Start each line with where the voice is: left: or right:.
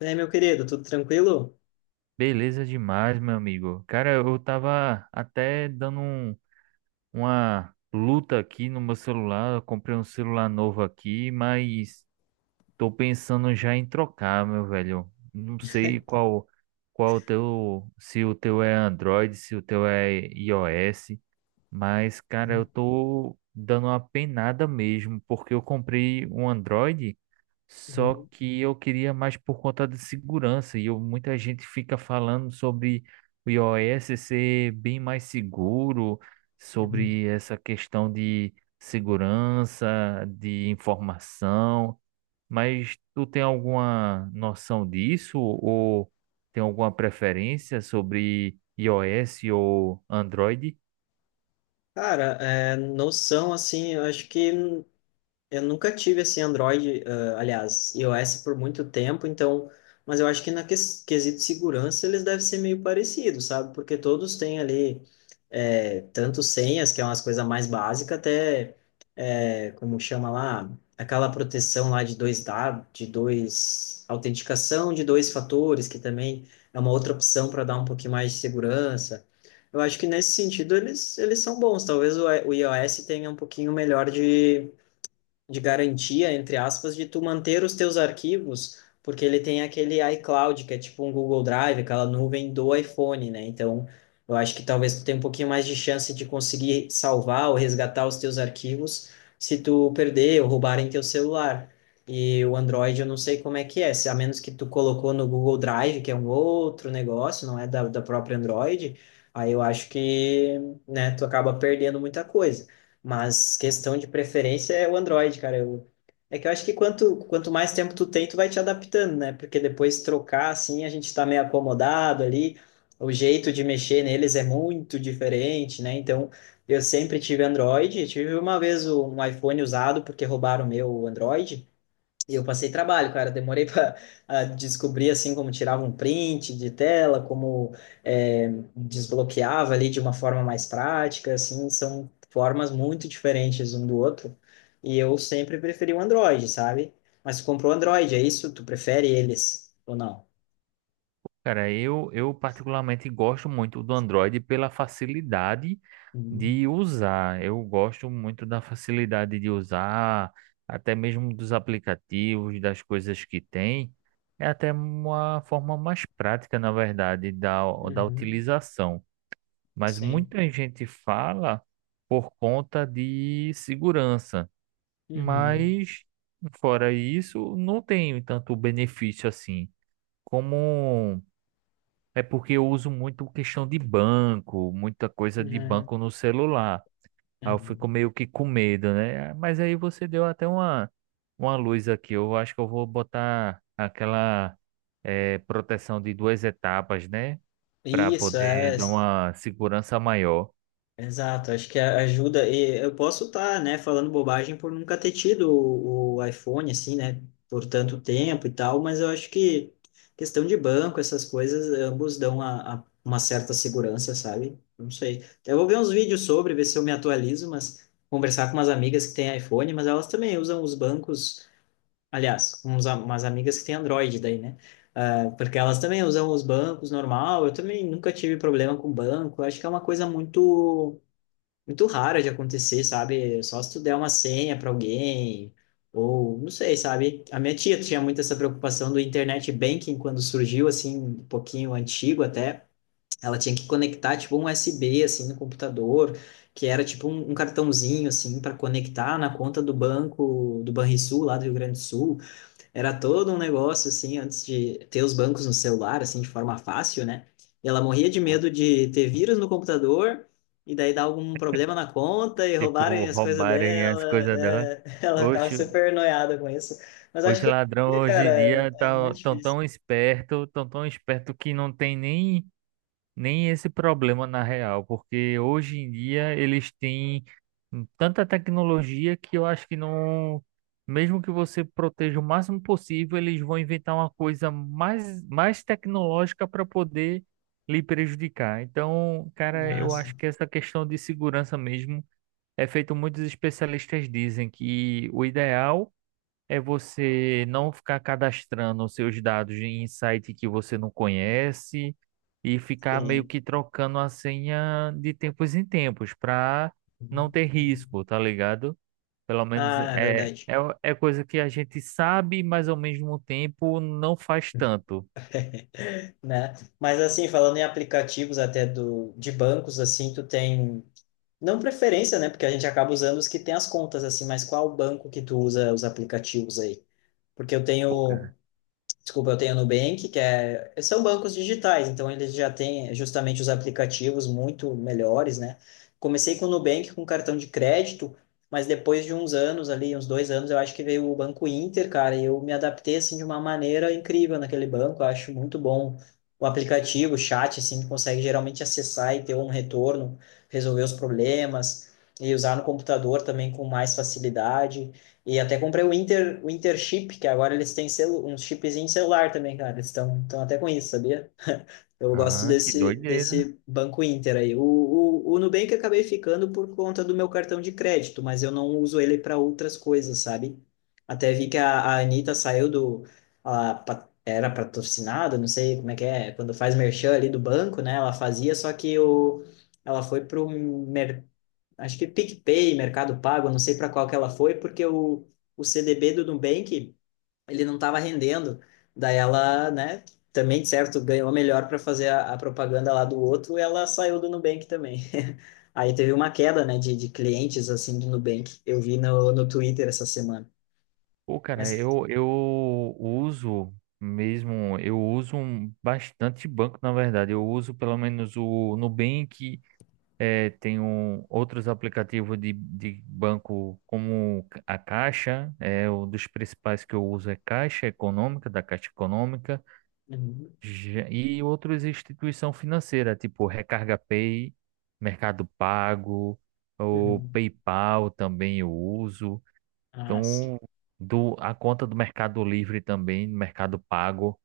left: É meu querido, tudo tranquilo?
right: Beleza demais, meu amigo. Cara, eu tava até dando uma luta aqui no meu celular. Eu comprei um celular novo aqui, mas tô pensando já em trocar, meu velho. Não sei qual o teu, se o teu é Android, se o teu é iOS, mas cara, eu tô dando uma penada mesmo, porque eu comprei um Android só
left: Uhum,
right: que eu queria mais por conta de segurança. Muita gente fica falando sobre o iOS ser bem mais seguro,
left: uhum.
right: sobre essa questão de segurança, de informação. Mas tu tem alguma noção disso? Ou tem alguma preferência sobre iOS ou Android?
left: Cara, é, noção, assim, eu acho que eu nunca tive assim Android, ah, aliás, iOS por muito tempo, então, mas eu acho que na quesito segurança eles devem ser meio parecidos, sabe? Porque todos têm ali é, tanto senhas, que é umas coisas mais básicas, até é, como chama lá, aquela proteção lá de dois dados, de dois autenticação de dois fatores, que também é uma outra opção para dar um pouquinho mais de segurança. Eu acho que nesse sentido eles são bons. Talvez o iOS tenha um pouquinho melhor de garantia, entre aspas, de tu manter os teus arquivos, porque ele tem aquele iCloud, que é tipo um Google Drive, aquela nuvem do iPhone, né? Então, eu acho que talvez tu tenha um pouquinho mais de chance de conseguir salvar ou resgatar os teus arquivos se tu perder ou roubarem teu celular. E o Android, eu não sei como é que é, se a menos que tu colocou no Google Drive, que é um outro negócio, não é da própria Android, aí eu acho que, né, tu acaba perdendo muita coisa. Mas questão de preferência é o Android, cara. Eu, é que eu acho que quanto mais tempo tu tem, tu vai te adaptando, né? Porque depois trocar, assim, a gente tá meio acomodado ali. O jeito de mexer neles é muito diferente, né? Então, eu sempre tive Android. Eu tive uma vez um iPhone usado porque roubaram o meu Android. E eu passei trabalho, cara. Demorei para descobrir assim como tirava um print de tela, como é, desbloqueava ali de uma forma mais prática. Assim, são formas muito diferentes um do outro. E eu sempre preferi o Android, sabe? Mas tu comprou o Android, é isso? Tu prefere eles ou não?
right: Cara, eu particularmente gosto muito do Android pela facilidade
left: Uhum.
right: de usar. Eu gosto muito da facilidade de usar, até mesmo dos aplicativos, das coisas que tem. É até uma forma mais prática, na verdade, da
left: Uhum.
right: utilização. Mas
left: Sim.
right: muita gente fala por conta de segurança.
left: Uhum.
right: Mas, fora isso, não tem tanto benefício assim. Como. É porque eu uso muito questão de banco, muita coisa de
left: Uhum.
right: banco no celular. Aí eu fico
left: Uhum.
right: meio que com medo, né? Mas aí você deu até uma luz aqui. Eu acho que eu vou botar aquela proteção de duas etapas, né? Para
left: Isso,
right: poder
left: é.
right: dar uma segurança maior.
left: Exato, acho que ajuda. E eu posso estar, né, falando bobagem por nunca ter tido o iPhone, assim, né, por tanto tempo e tal, mas eu acho que questão de banco, essas coisas, ambos dão a, uma certa segurança, sabe? Não sei. Eu vou ver uns vídeos sobre, ver se eu me atualizo, mas conversar com umas amigas que têm iPhone, mas elas também usam os bancos, aliás, uns, umas amigas que têm Android daí, né? Ah, porque elas também usam os bancos normal, eu também nunca tive problema com banco, acho que é uma coisa muito muito rara de acontecer, sabe? Só se tu der uma senha para alguém, ou não sei, sabe? A minha tia tinha muito essa preocupação do internet banking quando surgiu, assim, um pouquinho antigo até. Ela tinha que conectar, tipo, um USB, assim, no computador, que era, tipo, um cartãozinho, assim, para conectar na conta do banco, do Banrisul, lá do Rio Grande do Sul. Era todo um negócio, assim, antes de ter os bancos no celular, assim, de forma fácil, né? E ela morria de
right: Ou.
left: medo de ter vírus no computador e daí dar algum problema na conta e roubarem
right: Tipo,
left: as coisas
right: roubarem
left: dela.
right: as coisas dela.
left: É, ela ficava
right: Hoje,
left: super noiada com isso. Mas acho
right: hoje
left: que hoje em
right: ladrão,
left: dia,
right: hoje em
left: cara,
right: dia,
left: é
right: tá,
left: muito
right: tão
left: difícil.
right: tão esperto, tão esperto que não tem nem esse problema na real, porque hoje em dia eles têm tanta tecnologia que eu acho que não, mesmo que você proteja o máximo possível, eles vão inventar uma coisa mais tecnológica para poder lhe prejudicar. Então, cara, eu
left: Nossa,
right: acho que essa questão de segurança mesmo é feito, muitos especialistas dizem que o ideal é você não ficar cadastrando os seus dados em site que você não conhece e ficar meio
left: sim.
right: que trocando a senha de tempos em tempos para não ter risco, tá ligado? Pelo menos
left: Ah, é verdade,
right: é coisa que a gente sabe, mas ao mesmo tempo não faz tanto.
left: né? Mas assim, falando em aplicativos até do, de bancos, assim, tu tem não preferência, né? Porque a gente acaba usando os que tem as contas, assim, mas qual banco que tu usa os aplicativos aí? Porque eu
right: Pô,
left: tenho
right: cara.
left: desculpa, eu tenho a Nubank, que é, são bancos digitais, então eles já têm justamente os aplicativos muito melhores, né? Comecei com o Nubank, com cartão de crédito, mas depois de uns anos ali, uns dois anos, eu acho que veio o Banco Inter, cara, e eu me adaptei, assim, de uma maneira incrível naquele banco, eu acho muito bom o aplicativo, o chat, assim, que consegue geralmente acessar e ter um retorno, resolver os problemas, e usar no computador também com mais facilidade, e até comprei o Inter Chip, que agora eles têm celu um chipzinho de celular também, cara. Eles estão até com isso, sabia? Eu gosto
right: Ah, que
left: desse,
right: doideira.
left: desse banco Inter aí. O Nubank eu acabei ficando por conta do meu cartão de crédito, mas eu não uso ele para outras coisas, sabe? Até vi que a Anitta saiu do. A, era patrocinada, não sei como é que é, quando faz merchan ali do banco, né? Ela fazia, só que o, ela foi para o acho que PicPay, Mercado Pago, eu não sei para qual que ela foi, porque o CDB do Nubank, ele não estava rendendo. Daí ela, né, também, de certo, ganhou melhor para fazer a propaganda lá do outro, e ela saiu do Nubank também. Aí teve uma queda, né, de clientes, assim, do Nubank. Eu vi no, no Twitter essa semana.
right: Pô, cara,
left: Mas...
right: eu uso mesmo, eu uso bastante banco, na verdade. Eu uso pelo menos o Nubank. É, tem outros aplicativos de banco como a Caixa, é um dos principais que eu uso é Caixa Econômica, da Caixa Econômica,
left: Uhum,
right: e outras instituição financeira, tipo Recarga Pay, Mercado Pago, o
left: uhum.
right: PayPal também eu uso.
left: Ah, sim.
right: Então, a conta do Mercado Livre também, Mercado Pago.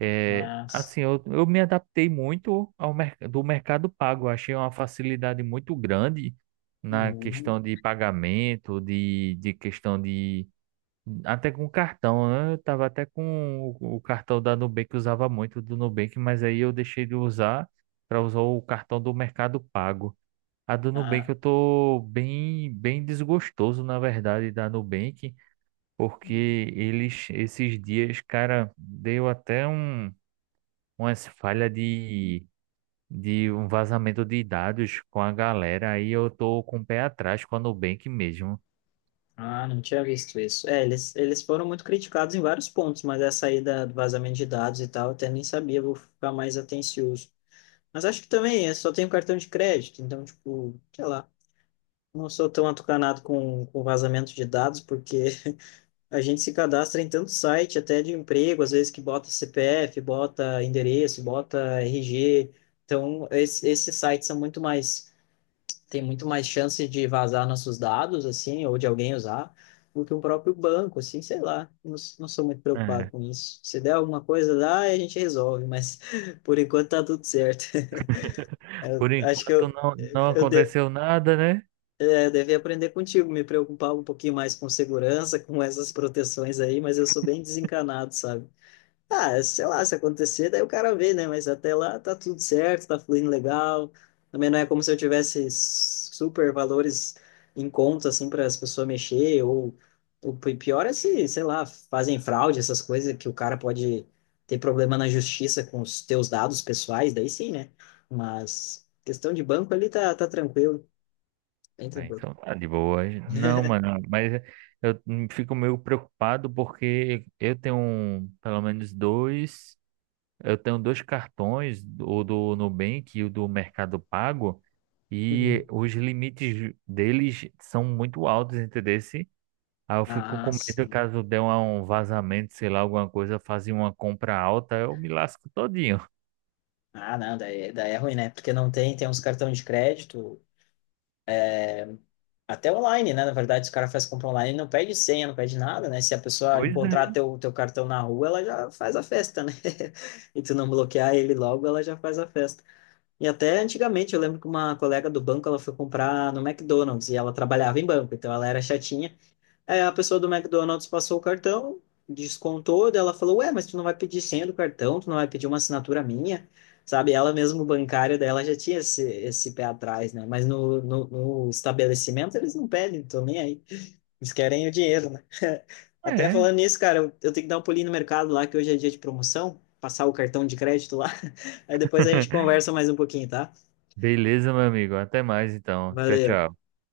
right: É,
left: Ah, sim.
right: assim, eu me adaptei muito ao mer do Mercado Pago. Eu achei uma facilidade muito grande na
left: Uhum.
right: questão de pagamento, de questão de. Até com cartão, né? Eu tava até com o cartão da Nubank, eu usava muito do Nubank, mas aí eu deixei de usar para usar o cartão do Mercado Pago. A do Nubank eu
left: Ah.
right: tô bem desgostoso, na verdade, da Nubank,
left: Uhum.
right: porque eles, esses dias, cara, deu até umas falhas de um vazamento de dados com a galera, aí eu tô com o pé atrás com a Nubank mesmo.
left: Ah, não tinha visto isso. É, eles foram muito criticados em vários pontos, mas essa aí da, do vazamento de dados e tal, eu até nem sabia, vou ficar mais atencioso. Mas acho que também, eu só tenho cartão de crédito, então, tipo, sei lá, não sou tão atucanado com vazamento de dados, porque a gente se cadastra em tanto site, até de emprego, às vezes que bota CPF, bota endereço, bota RG. Então, esses sites são muito mais tem muito mais chance de vazar nossos dados, assim, ou de alguém usar, do que o próprio banco, assim, sei lá. Não, não sou muito preocupado
right: É.
left: com isso. Se der alguma coisa lá, a gente resolve, mas por enquanto tá tudo certo.
right: Por
left: Acho que
right: enquanto não
left: eu, de,
right: aconteceu nada, né?
left: é, devia aprender contigo, me preocupar um pouquinho mais com segurança, com essas proteções aí, mas eu sou bem desencanado, sabe? Ah, sei lá, se acontecer, daí o cara vê, né? Mas até lá tá tudo certo, tá fluindo legal. Também não é como se eu tivesse super valores em conta, assim, para as pessoas mexer. Ou o pior é se, sei lá, fazem fraude, essas coisas que o cara pode ter problema na justiça com os teus dados pessoais, daí sim, né? Mas questão de banco ali tá, tá tranquilo, bem
right: Ah,
left: tranquilo.
right: então tá de boa. Não, mano, mas eu fico meio preocupado porque eu tenho eu tenho dois cartões, o do Nubank e o do Mercado Pago, e
left: Uhum.
right: os limites deles são muito altos, entendeu? Aí eu fico
left: Ah,
right: com medo
left: sim.
right: caso um vazamento, sei lá, alguma coisa, fazer uma compra alta, eu me lasco todinho.
left: Ah, não, daí, daí é ruim, né? Porque não tem, tem uns cartões de crédito. Até online, né? Na verdade, os caras fazem compra online, não pede senha, não pede nada, né? Se a pessoa
right: Pois
left: encontrar
right: é.
left: teu, teu cartão na rua, ela já faz a festa, né? E tu não bloquear ele logo, ela já faz a festa. E até antigamente, eu lembro que uma colega do banco, ela foi comprar no McDonald's e ela trabalhava em banco, então ela era chatinha. Aí a pessoa do McDonald's passou o cartão, descontou, daí ela falou: Ué, mas tu não vai pedir senha do cartão, tu não vai pedir uma assinatura minha, sabe? Ela mesmo, bancária dela, já tinha esse, esse pé atrás, né? Mas no estabelecimento eles não pedem, então nem aí. Eles querem o dinheiro, né? Até
right: É.
left: falando nisso, cara, eu tenho que dar um pulinho no mercado lá, que hoje é dia de promoção, passar o cartão de crédito lá. Aí depois a gente conversa mais um pouquinho, tá?
right: Beleza, meu amigo. Até mais então. Tchau,
left: Valeu.
right: tchau.